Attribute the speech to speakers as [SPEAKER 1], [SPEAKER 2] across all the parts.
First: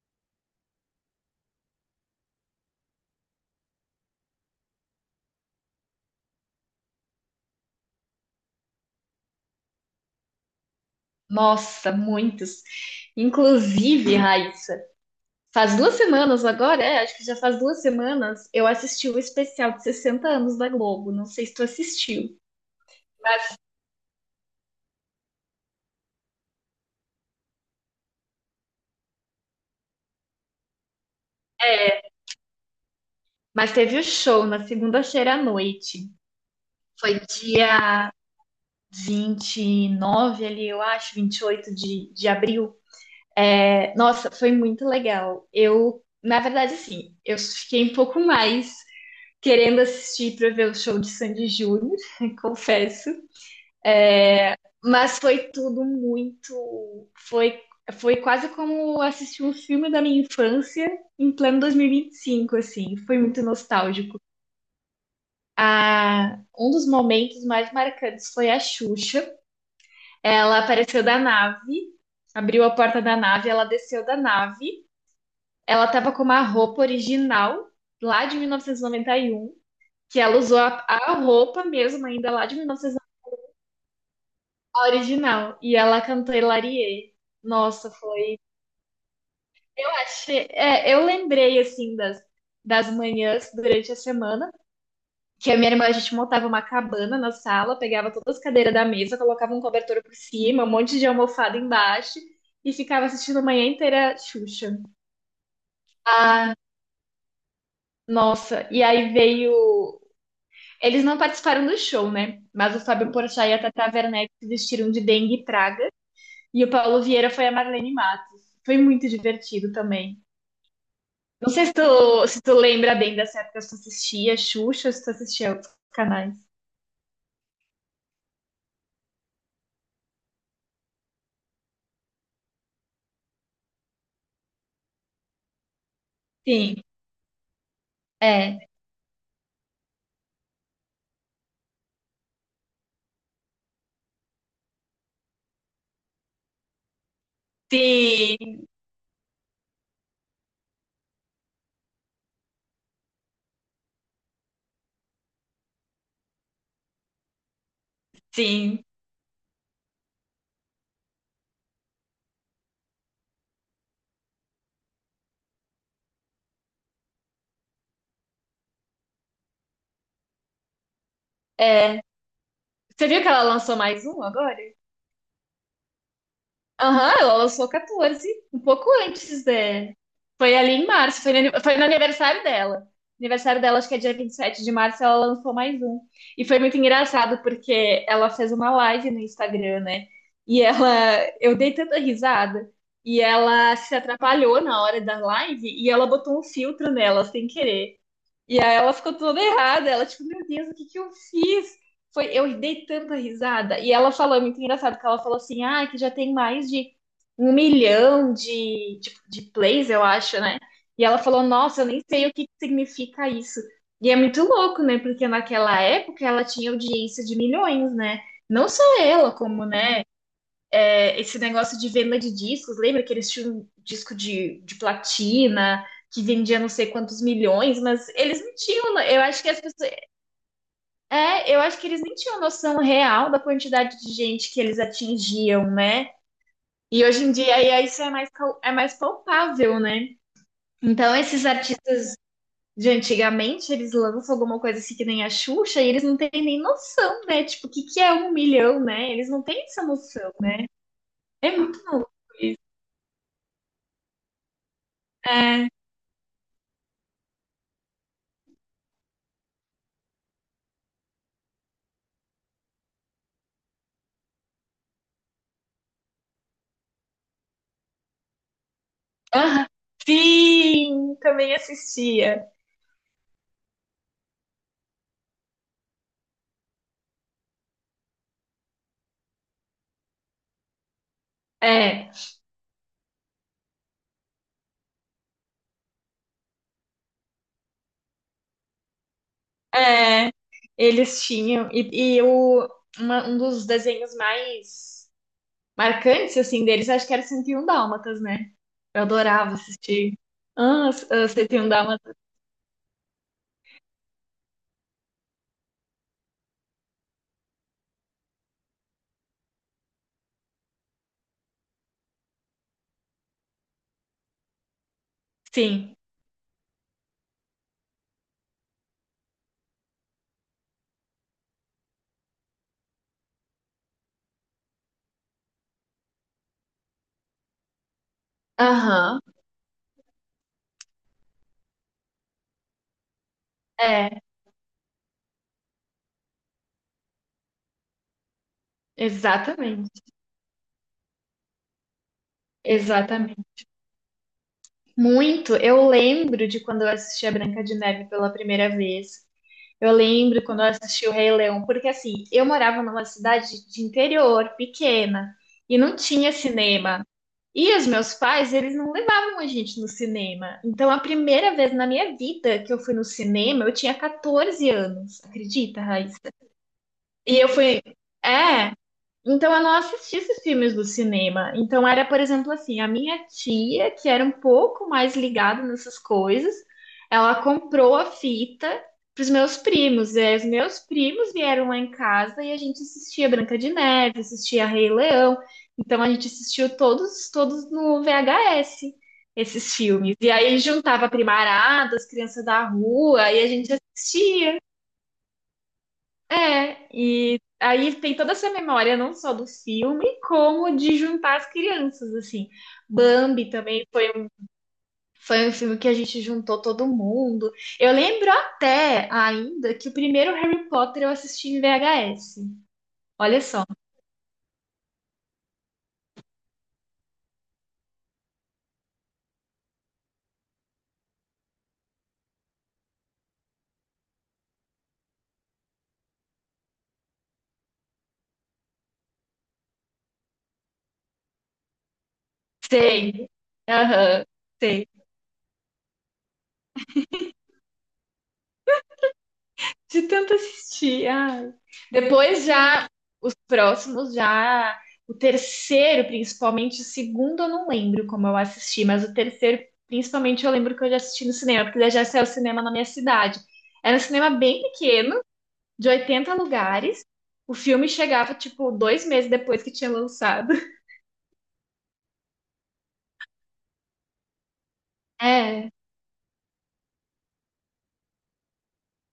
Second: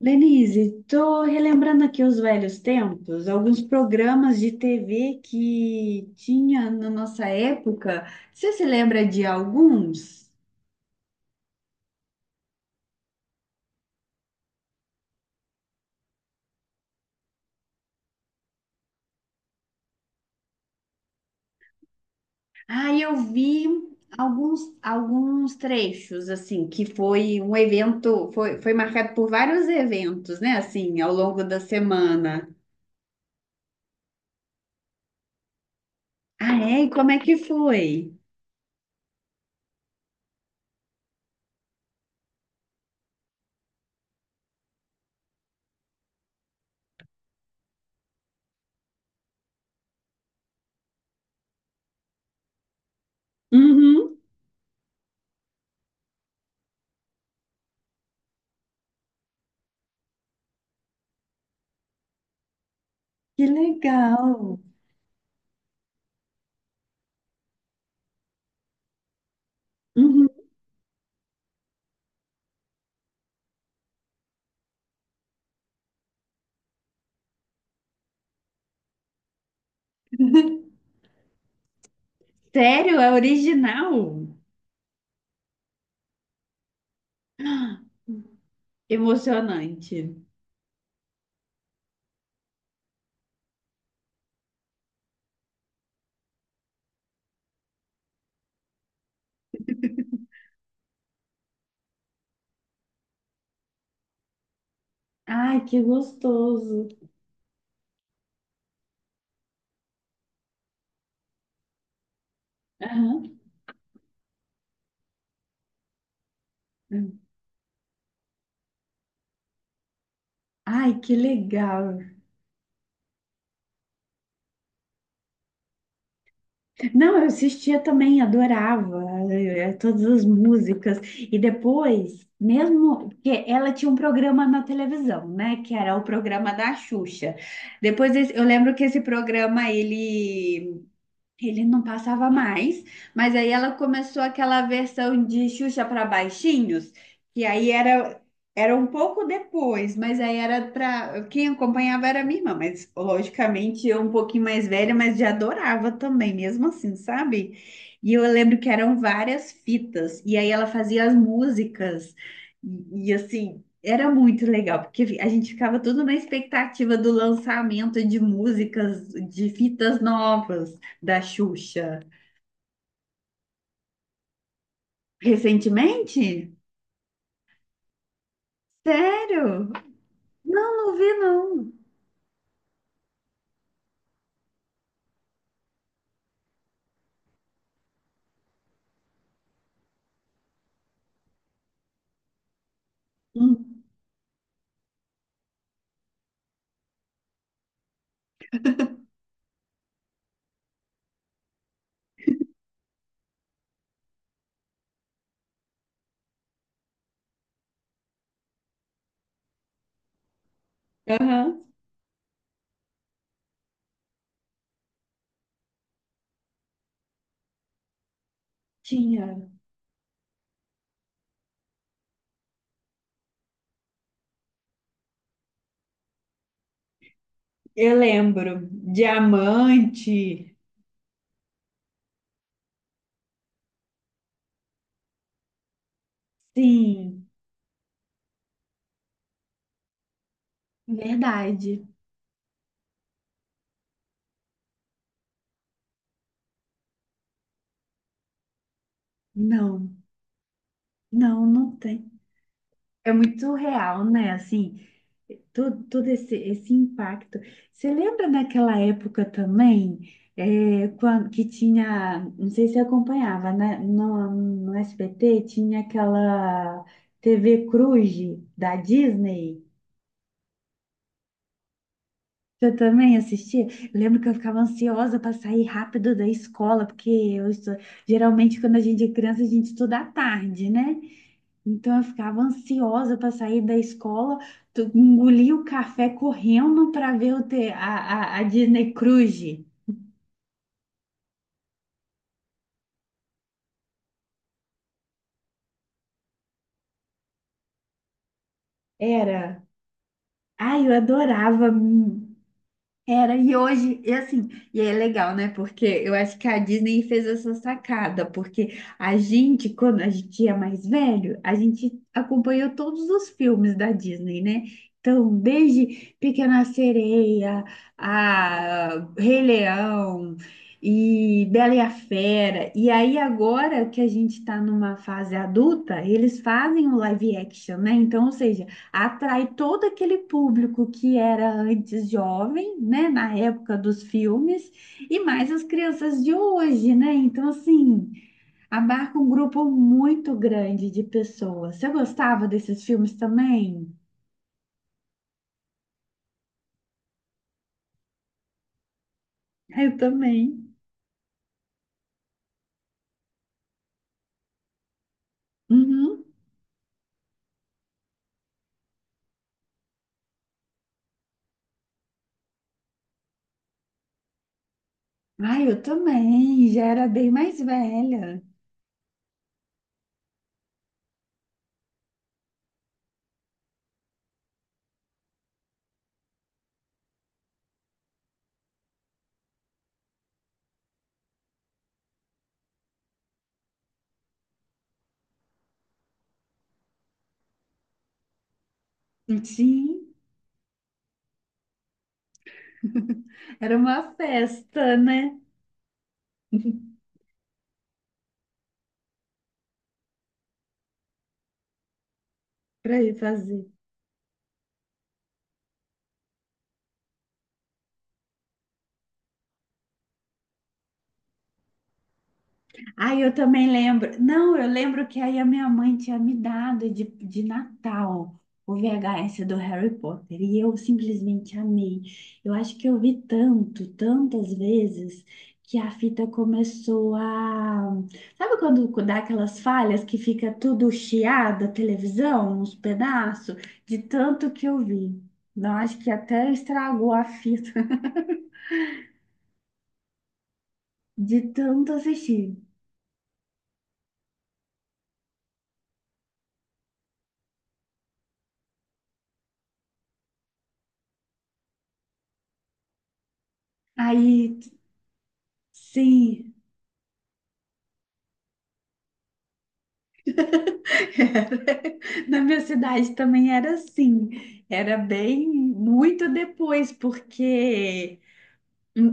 [SPEAKER 1] Lenise, tô relembrando aqui os velhos tempos, alguns programas de TV que tinha na nossa época. Você se lembra de alguns?
[SPEAKER 2] Nossa, muitos. Inclusive, Raiz, faz duas semanas agora, é, acho que já faz duas semanas, eu assisti o especial de 60 anos da Globo. Não sei se tu assistiu,
[SPEAKER 1] Ah, eu vi alguns trechos, assim, que foi um evento, foi marcado por vários eventos, né, assim, ao longo da semana.
[SPEAKER 2] mas teve o show na segunda-feira à noite.
[SPEAKER 1] Ah, é? E como é
[SPEAKER 2] Foi
[SPEAKER 1] que
[SPEAKER 2] dia
[SPEAKER 1] foi?
[SPEAKER 2] 29, ali, eu acho, 28 de abril. É, nossa, foi muito legal. Eu, na verdade, assim, eu fiquei um pouco mais querendo assistir para ver o show de Sandy Júnior, confesso.
[SPEAKER 1] Uhum,
[SPEAKER 2] Mas foi tudo muito. Foi, foi quase como assistir um filme da minha infância em pleno 2025, assim. Foi muito
[SPEAKER 1] que
[SPEAKER 2] nostálgico.
[SPEAKER 1] legal.
[SPEAKER 2] Ah, um dos momentos mais marcantes foi a Xuxa.
[SPEAKER 1] Uhum.
[SPEAKER 2] Ela apareceu da nave, abriu a porta da nave, ela desceu da nave. Ela tava com uma roupa original, lá de 1991, que ela usou a roupa mesmo, ainda lá de
[SPEAKER 1] Sério? É
[SPEAKER 2] 1991,
[SPEAKER 1] original?
[SPEAKER 2] a original. E ela cantou Hilarie.
[SPEAKER 1] Ah,
[SPEAKER 2] Nossa,
[SPEAKER 1] emocionante.
[SPEAKER 2] É, eu lembrei, assim, das manhãs durante a semana, que a minha irmã, a gente montava uma cabana na sala, pegava todas as cadeiras da mesa, colocava um cobertor por cima, um monte de almofada embaixo, e ficava assistindo a manhã inteira Xuxa.
[SPEAKER 1] Ai, que
[SPEAKER 2] Ah,
[SPEAKER 1] gostoso.
[SPEAKER 2] nossa, e aí veio... Eles não participaram do show, né? Mas o Fábio
[SPEAKER 1] Aham.
[SPEAKER 2] Porchat e a Tata Werneck se vestiram de dengue e praga, e o Paulo Vieira foi a Marlene Matos. Foi muito divertido também.
[SPEAKER 1] Ai, que
[SPEAKER 2] Não sei se
[SPEAKER 1] legal.
[SPEAKER 2] tu, se tu lembra bem dessa época, se tu assistia Xuxa, se tu assistia outros canais.
[SPEAKER 1] Não, eu assistia também, adorava todas as músicas. E depois, mesmo que ela tinha um programa na televisão, né? Que era o programa da
[SPEAKER 2] Sim,
[SPEAKER 1] Xuxa. Depois, eu
[SPEAKER 2] é.
[SPEAKER 1] lembro que esse programa, ele não passava mais, mas aí ela começou aquela versão de Xuxa para baixinhos, que aí
[SPEAKER 2] Sim,
[SPEAKER 1] era um pouco depois, mas aí era para quem acompanhava era minha irmã, mas logicamente eu um pouquinho mais velha, mas já adorava também, mesmo assim, sabe? E eu lembro que
[SPEAKER 2] sim.
[SPEAKER 1] eram várias fitas, e aí ela fazia as músicas, assim, era muito legal, porque a gente ficava tudo na expectativa do lançamento de músicas, de fitas novas da Xuxa
[SPEAKER 2] É. Você viu que ela lançou mais um agora?
[SPEAKER 1] recentemente?
[SPEAKER 2] Aham, ela lançou 14, um pouco antes
[SPEAKER 1] Sério?
[SPEAKER 2] de. Foi ali
[SPEAKER 1] Não,
[SPEAKER 2] em
[SPEAKER 1] não vi,
[SPEAKER 2] março,
[SPEAKER 1] não.
[SPEAKER 2] foi no aniversário dela. Aniversário dela, acho que é dia 27 de março, ela lançou mais um. E foi muito engraçado, porque ela fez uma live no Instagram, né? E ela. Eu dei tanta risada. E ela
[SPEAKER 1] Hum.
[SPEAKER 2] se atrapalhou na hora da live e ela botou um filtro nela, sem querer. E aí ela ficou toda errada. Ela, tipo, meu Deus, o que que eu fiz? Foi, eu dei tanta risada. E ela falou, é muito engraçado, que ela falou assim, ah, que já tem mais de um milhão de plays, eu acho, né? E ela falou,
[SPEAKER 1] Aham,
[SPEAKER 2] nossa, eu nem sei o que que significa isso. E é muito louco, né? Porque naquela época ela tinha audiência de milhões, né? Não só ela,
[SPEAKER 1] tinha.
[SPEAKER 2] como, né? É, esse negócio de venda de discos, lembra que eles tinham um disco de platina que vendia não sei quantos milhões,
[SPEAKER 1] Eu
[SPEAKER 2] mas eles não
[SPEAKER 1] lembro.
[SPEAKER 2] tinham, eu acho que as pessoas,
[SPEAKER 1] Diamante.
[SPEAKER 2] é, eu acho que eles nem tinham noção real da quantidade de gente que eles atingiam, né? E hoje
[SPEAKER 1] Sim,
[SPEAKER 2] em dia aí, isso é mais palpável, né? Então esses
[SPEAKER 1] verdade.
[SPEAKER 2] artistas de antigamente, eles lançam alguma coisa assim que nem a Xuxa e eles não têm nem noção, né? Tipo, o que, que é um milhão, né? Eles não têm essa
[SPEAKER 1] Não,
[SPEAKER 2] noção.
[SPEAKER 1] não,
[SPEAKER 2] É
[SPEAKER 1] não
[SPEAKER 2] muito novo.
[SPEAKER 1] tem. É muito real, né? Assim,
[SPEAKER 2] É,
[SPEAKER 1] todo esse, esse impacto. Você lembra daquela época também, é, quando, que tinha, não sei se você acompanhava, né? No SBT tinha aquela TV Cruz da Disney.
[SPEAKER 2] aham. Sim, também assistia.
[SPEAKER 1] Você também assistia? Eu lembro que eu ficava ansiosa para sair rápido da escola, porque geralmente quando a gente é criança a gente estuda à tarde, né? Então eu
[SPEAKER 2] É,
[SPEAKER 1] ficava ansiosa para sair da escola, engolia o café correndo para ver a Disney Cruise.
[SPEAKER 2] é, eles tinham. E o, um dos desenhos mais marcantes, assim, deles, acho que era 101 Dálmatas, né? Eu adorava
[SPEAKER 1] Era.
[SPEAKER 2] assistir.
[SPEAKER 1] Ai,
[SPEAKER 2] Ah,
[SPEAKER 1] eu
[SPEAKER 2] s- ah, 101
[SPEAKER 1] adorava.
[SPEAKER 2] Dálmatas,
[SPEAKER 1] Hum, era, e hoje, e assim, e é legal, né? Porque eu acho que a Disney fez essa sacada, porque a gente, quando a gente é mais velho, a gente acompanhou todos os filmes da Disney, né? Então,
[SPEAKER 2] sim.
[SPEAKER 1] desde Pequena Sereia, a Rei Leão e Bela e a Fera. E aí, agora que a gente está numa fase adulta, eles fazem o live action, né? Então, ou seja,
[SPEAKER 2] Aham,
[SPEAKER 1] atrai todo aquele público que era antes jovem, né, na época dos
[SPEAKER 2] é,
[SPEAKER 1] filmes, e mais as crianças de hoje, né? Então, assim, abarca um grupo
[SPEAKER 2] exatamente,
[SPEAKER 1] muito grande de pessoas. Você gostava desses filmes
[SPEAKER 2] exatamente.
[SPEAKER 1] também?
[SPEAKER 2] Muito, eu lembro de quando eu assisti a Branca de Neve pela primeira vez. Eu
[SPEAKER 1] Eu
[SPEAKER 2] lembro quando eu
[SPEAKER 1] também.
[SPEAKER 2] assisti o Rei Leão, porque assim, eu morava numa cidade de interior, pequena, e não
[SPEAKER 1] Uhum.
[SPEAKER 2] tinha cinema. E os meus pais, eles não levavam a gente no cinema. Então, a primeira vez na minha vida que eu fui no cinema, eu tinha 14 anos,
[SPEAKER 1] Ah, eu
[SPEAKER 2] acredita, Raíssa?
[SPEAKER 1] também. Já era bem
[SPEAKER 2] E eu
[SPEAKER 1] mais
[SPEAKER 2] fui.
[SPEAKER 1] velha.
[SPEAKER 2] É, então, eu não assisti esses filmes do cinema. Então, era, por exemplo, assim, a minha tia, que era um pouco mais ligada nessas coisas, ela comprou a fita para os meus primos. E aí, os meus primos vieram lá em casa e a gente assistia Branca de Neve, assistia Rei Leão. Então, a gente assistiu todos no VHS, esses
[SPEAKER 1] Sim,
[SPEAKER 2] filmes. E aí, juntava a primarada, as crianças da rua, e a gente
[SPEAKER 1] era uma
[SPEAKER 2] assistia.
[SPEAKER 1] festa, né?
[SPEAKER 2] É, e aí tem toda essa memória, não só do filme, como de juntar as crianças, assim.
[SPEAKER 1] Para ir
[SPEAKER 2] Bambi
[SPEAKER 1] fazer.
[SPEAKER 2] também foi um filme que a gente juntou todo mundo. Eu lembro até ainda que o primeiro Harry Potter eu assisti em VHS.
[SPEAKER 1] Ah, eu
[SPEAKER 2] Olha só.
[SPEAKER 1] também lembro. Não, eu lembro que aí a minha mãe tinha me dado de Natal o VHS do Harry Potter e eu simplesmente amei. Eu acho que eu vi tanto, tantas vezes que a fita começou a... Sabe quando dá aquelas falhas que fica tudo chiado, a televisão, uns
[SPEAKER 2] Sei.
[SPEAKER 1] pedaços? De
[SPEAKER 2] Aham,
[SPEAKER 1] tanto que eu
[SPEAKER 2] sei.
[SPEAKER 1] vi. Não, acho que até estragou a fita
[SPEAKER 2] De tanto assistir.
[SPEAKER 1] de
[SPEAKER 2] Ai.
[SPEAKER 1] tanto
[SPEAKER 2] Depois
[SPEAKER 1] assistir.
[SPEAKER 2] já, os próximos já. O terceiro, principalmente, o segundo eu não lembro como eu assisti, mas o terceiro, principalmente, eu lembro que eu já assisti no cinema, porque já saiu cinema na minha cidade. Era um cinema
[SPEAKER 1] Aí,
[SPEAKER 2] bem pequeno, de 80
[SPEAKER 1] sim.
[SPEAKER 2] lugares. O filme chegava, tipo, 2 meses depois que tinha lançado.
[SPEAKER 1] Na minha cidade também era assim, era bem
[SPEAKER 2] É,
[SPEAKER 1] muito depois, porque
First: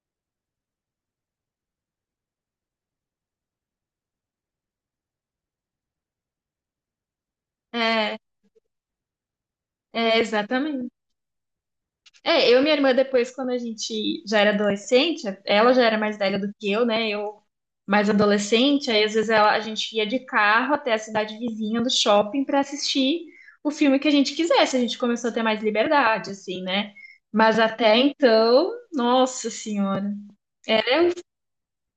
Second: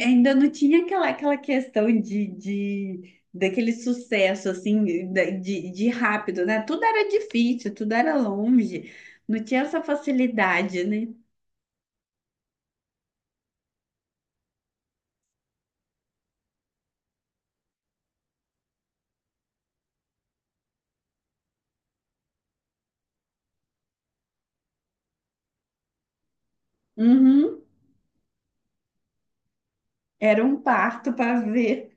[SPEAKER 1] ainda não tinha aquela, aquela questão de, daquele sucesso assim de rápido, né? Tudo era difícil, tudo era
[SPEAKER 2] é,
[SPEAKER 1] longe, não tinha essa
[SPEAKER 2] é,
[SPEAKER 1] facilidade,
[SPEAKER 2] exatamente.
[SPEAKER 1] né?
[SPEAKER 2] É, eu e minha irmã, depois, quando a gente já era adolescente, ela já era mais velha do que eu, né? Eu mais adolescente, aí às vezes a gente ia de carro até a cidade vizinha do shopping pra assistir o filme que a gente quisesse. A gente começou a ter mais liberdade, assim, né? Mas
[SPEAKER 1] Uhum,
[SPEAKER 2] até então, nossa senhora,
[SPEAKER 1] era um parto para ver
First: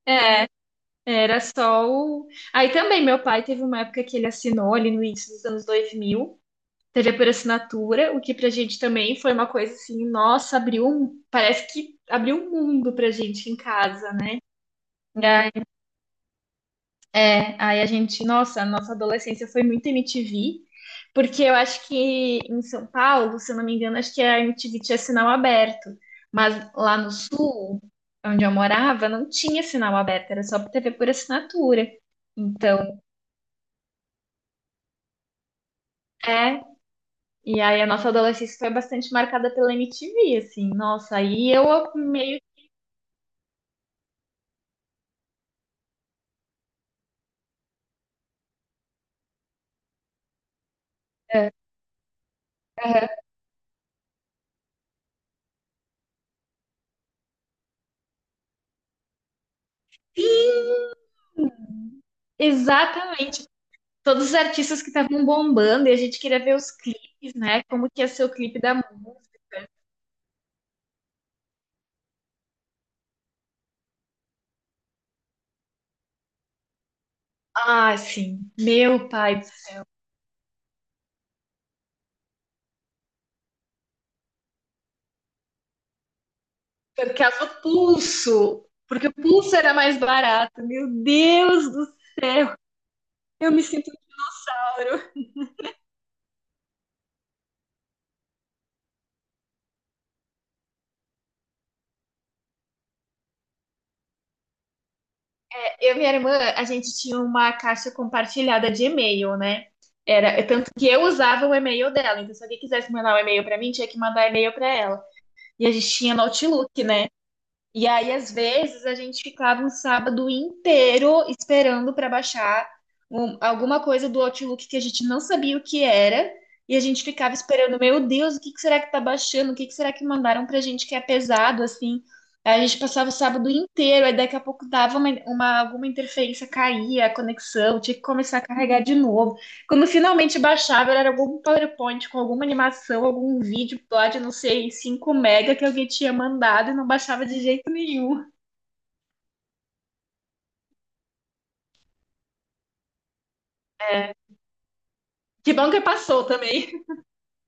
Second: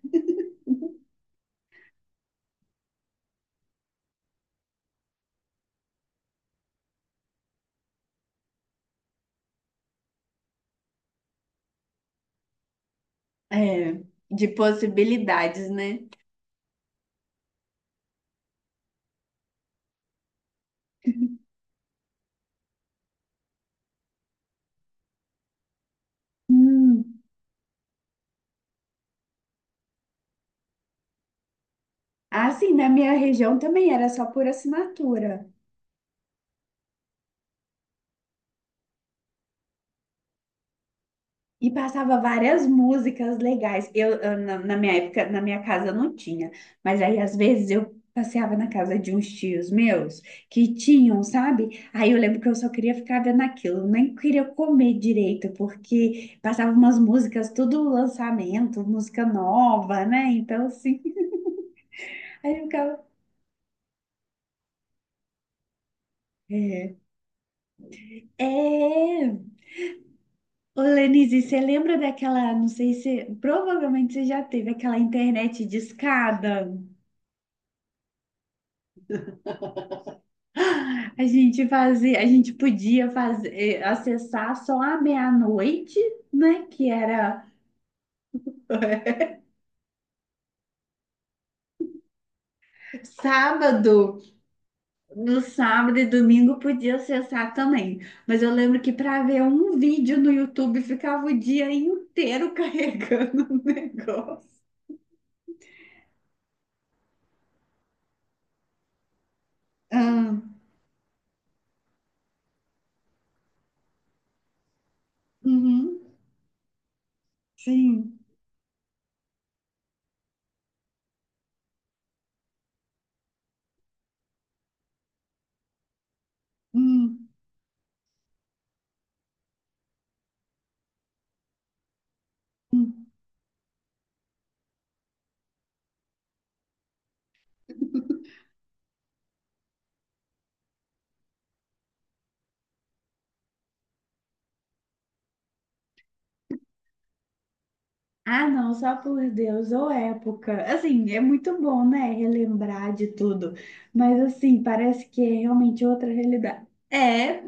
[SPEAKER 2] era só o. Aí também, meu pai teve uma época que ele assinou ali no início dos anos 2000. TV por assinatura, o que pra gente também foi uma coisa assim, nossa, abriu um, parece que abriu um mundo pra gente em
[SPEAKER 1] é,
[SPEAKER 2] casa, né?
[SPEAKER 1] de
[SPEAKER 2] Ai,
[SPEAKER 1] possibilidades, né?
[SPEAKER 2] é, aí a gente, nossa, a nossa adolescência foi muito MTV, porque eu acho que em São Paulo, se eu não me engano, acho que a MTV tinha sinal aberto, mas lá no
[SPEAKER 1] Hum.
[SPEAKER 2] sul, onde eu morava, não tinha sinal aberto, era só TV por assinatura.
[SPEAKER 1] Ah, sim, na
[SPEAKER 2] Então,
[SPEAKER 1] minha região também era só por assinatura.
[SPEAKER 2] é, e aí a nossa adolescência foi bastante marcada pela MTV, assim, nossa, aí eu
[SPEAKER 1] E passava
[SPEAKER 2] meio
[SPEAKER 1] várias músicas legais. Na minha época, na minha casa não tinha, mas aí às vezes eu passeava na casa de uns tios meus que tinham, sabe? Aí eu lembro que eu só queria ficar vendo aquilo, nem queria comer direito, porque passava umas músicas, tudo lançamento, música nova, né? Então, assim, aí eu ficava.
[SPEAKER 2] exatamente. Todos os artistas que estavam bombando e a gente queria ver os
[SPEAKER 1] É.
[SPEAKER 2] clipes, né? Como que ia ser o clipe da
[SPEAKER 1] É.
[SPEAKER 2] música.
[SPEAKER 1] Ô, Lenise, você lembra daquela, não sei se, provavelmente você já teve aquela internet discada?
[SPEAKER 2] Ah, sim. Meu pai do céu.
[SPEAKER 1] A gente fazia, a gente podia fazer, acessar só à meia-noite, né? Que
[SPEAKER 2] Por
[SPEAKER 1] era
[SPEAKER 2] causa do pulso. Porque o pulso era mais barato. Meu Deus do céu. Eu me sinto
[SPEAKER 1] sábado,
[SPEAKER 2] mal. Eu
[SPEAKER 1] no sábado e domingo podia acessar também. Mas eu lembro que para ver um vídeo no YouTube ficava o dia inteiro carregando o negócio.
[SPEAKER 2] e minha irmã, a gente tinha uma caixa compartilhada de e-mail, né?
[SPEAKER 1] Ah,
[SPEAKER 2] Era, tanto que eu usava o e-mail dela. Então, se alguém quisesse mandar um e-mail pra mim, tinha que mandar e-mail pra ela. E a
[SPEAKER 1] uhum,
[SPEAKER 2] gente tinha Outlook, né? E aí,
[SPEAKER 1] sim.
[SPEAKER 2] às vezes, a gente ficava um sábado inteiro esperando para baixar alguma coisa do Outlook que a gente não sabia o que era. E a gente
[SPEAKER 1] Hum,
[SPEAKER 2] ficava esperando, meu Deus, o que que será que tá baixando? O que que será que mandaram pra gente que é pesado, assim? Aí a gente
[SPEAKER 1] hum.
[SPEAKER 2] passava o sábado inteiro, aí daqui a pouco dava uma, alguma interferência, caía a conexão, tinha que começar a carregar de novo. Quando finalmente baixava, era algum PowerPoint com alguma animação, algum vídeo lá de, não sei, 5 mega que alguém tinha mandado e não baixava de jeito nenhum.
[SPEAKER 1] Ah, não, só por Deus, ou época. Assim, é muito bom, né? Relembrar de tudo. Mas, assim, parece que é
[SPEAKER 2] Que bom que
[SPEAKER 1] realmente outra
[SPEAKER 2] passou
[SPEAKER 1] realidade.
[SPEAKER 2] também
[SPEAKER 1] É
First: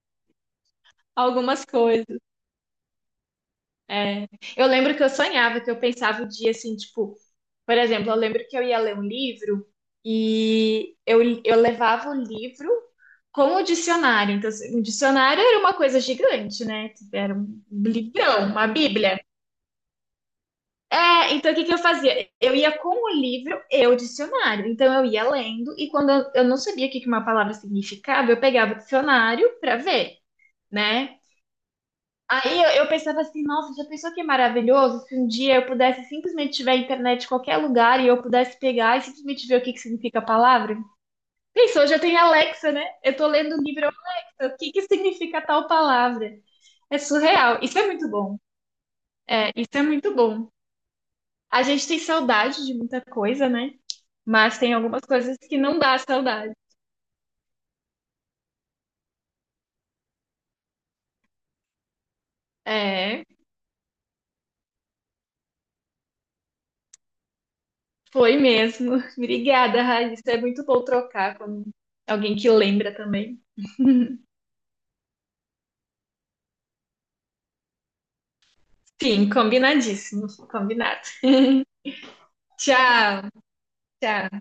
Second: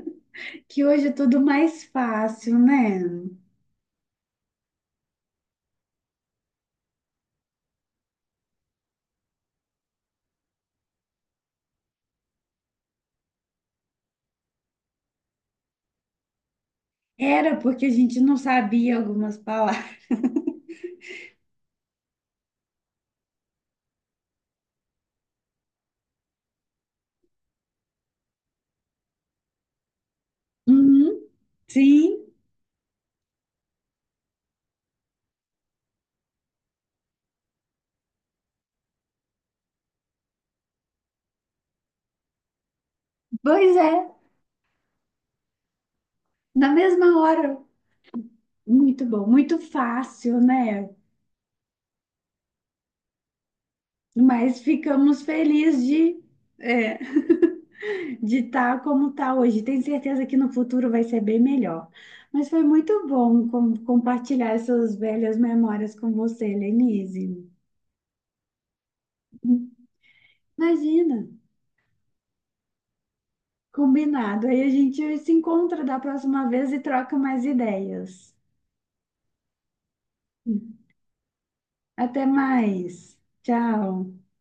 [SPEAKER 1] que hoje é tudo
[SPEAKER 2] algumas
[SPEAKER 1] mais
[SPEAKER 2] coisas.
[SPEAKER 1] fácil, né?
[SPEAKER 2] É. Eu lembro que eu sonhava, que eu pensava o dia assim, tipo, por exemplo, eu lembro que eu ia ler um livro e eu levava o livro com o dicionário. Então, assim, o dicionário era uma coisa gigante, né? Era
[SPEAKER 1] Era
[SPEAKER 2] um
[SPEAKER 1] porque a gente não
[SPEAKER 2] livrão, uma
[SPEAKER 1] sabia
[SPEAKER 2] bíblia.
[SPEAKER 1] algumas palavras.
[SPEAKER 2] É, então o que que eu fazia? Eu ia com o livro e o dicionário. Então eu ia lendo e quando eu não sabia o que que uma palavra significava, eu pegava o dicionário pra ver, né?
[SPEAKER 1] Uhum, sim,
[SPEAKER 2] Aí eu pensava assim, nossa, já pensou que é maravilhoso se um dia eu pudesse simplesmente tiver internet em qualquer lugar e eu pudesse pegar e simplesmente ver o que que significa a palavra? Pensou, já tem Alexa, né? Eu tô lendo o
[SPEAKER 1] pois
[SPEAKER 2] livro
[SPEAKER 1] é.
[SPEAKER 2] Alexa, o que que significa tal palavra?
[SPEAKER 1] Na
[SPEAKER 2] É
[SPEAKER 1] mesma hora.
[SPEAKER 2] surreal. Isso é muito bom.
[SPEAKER 1] Muito bom,
[SPEAKER 2] É,
[SPEAKER 1] muito
[SPEAKER 2] isso é muito
[SPEAKER 1] fácil,
[SPEAKER 2] bom.
[SPEAKER 1] né?
[SPEAKER 2] A gente tem saudade de muita coisa, né? Mas
[SPEAKER 1] Mas
[SPEAKER 2] tem algumas
[SPEAKER 1] ficamos
[SPEAKER 2] coisas que não
[SPEAKER 1] felizes
[SPEAKER 2] dá
[SPEAKER 1] de.
[SPEAKER 2] saudade.
[SPEAKER 1] É. De estar como está hoje. Tenho certeza que no futuro vai ser bem melhor. Mas foi muito
[SPEAKER 2] É,
[SPEAKER 1] bom compartilhar essas velhas memórias com você, Lenise.
[SPEAKER 2] foi mesmo. Obrigada, Raíssa. É muito bom
[SPEAKER 1] Imagina,
[SPEAKER 2] trocar com alguém que lembra também.
[SPEAKER 1] combinado. Aí a gente se encontra da próxima vez e troca mais ideias.
[SPEAKER 2] Sim, combinadíssimo. Combinado.
[SPEAKER 1] Até mais.
[SPEAKER 2] Tchau,
[SPEAKER 1] Tchau.
[SPEAKER 2] tchau.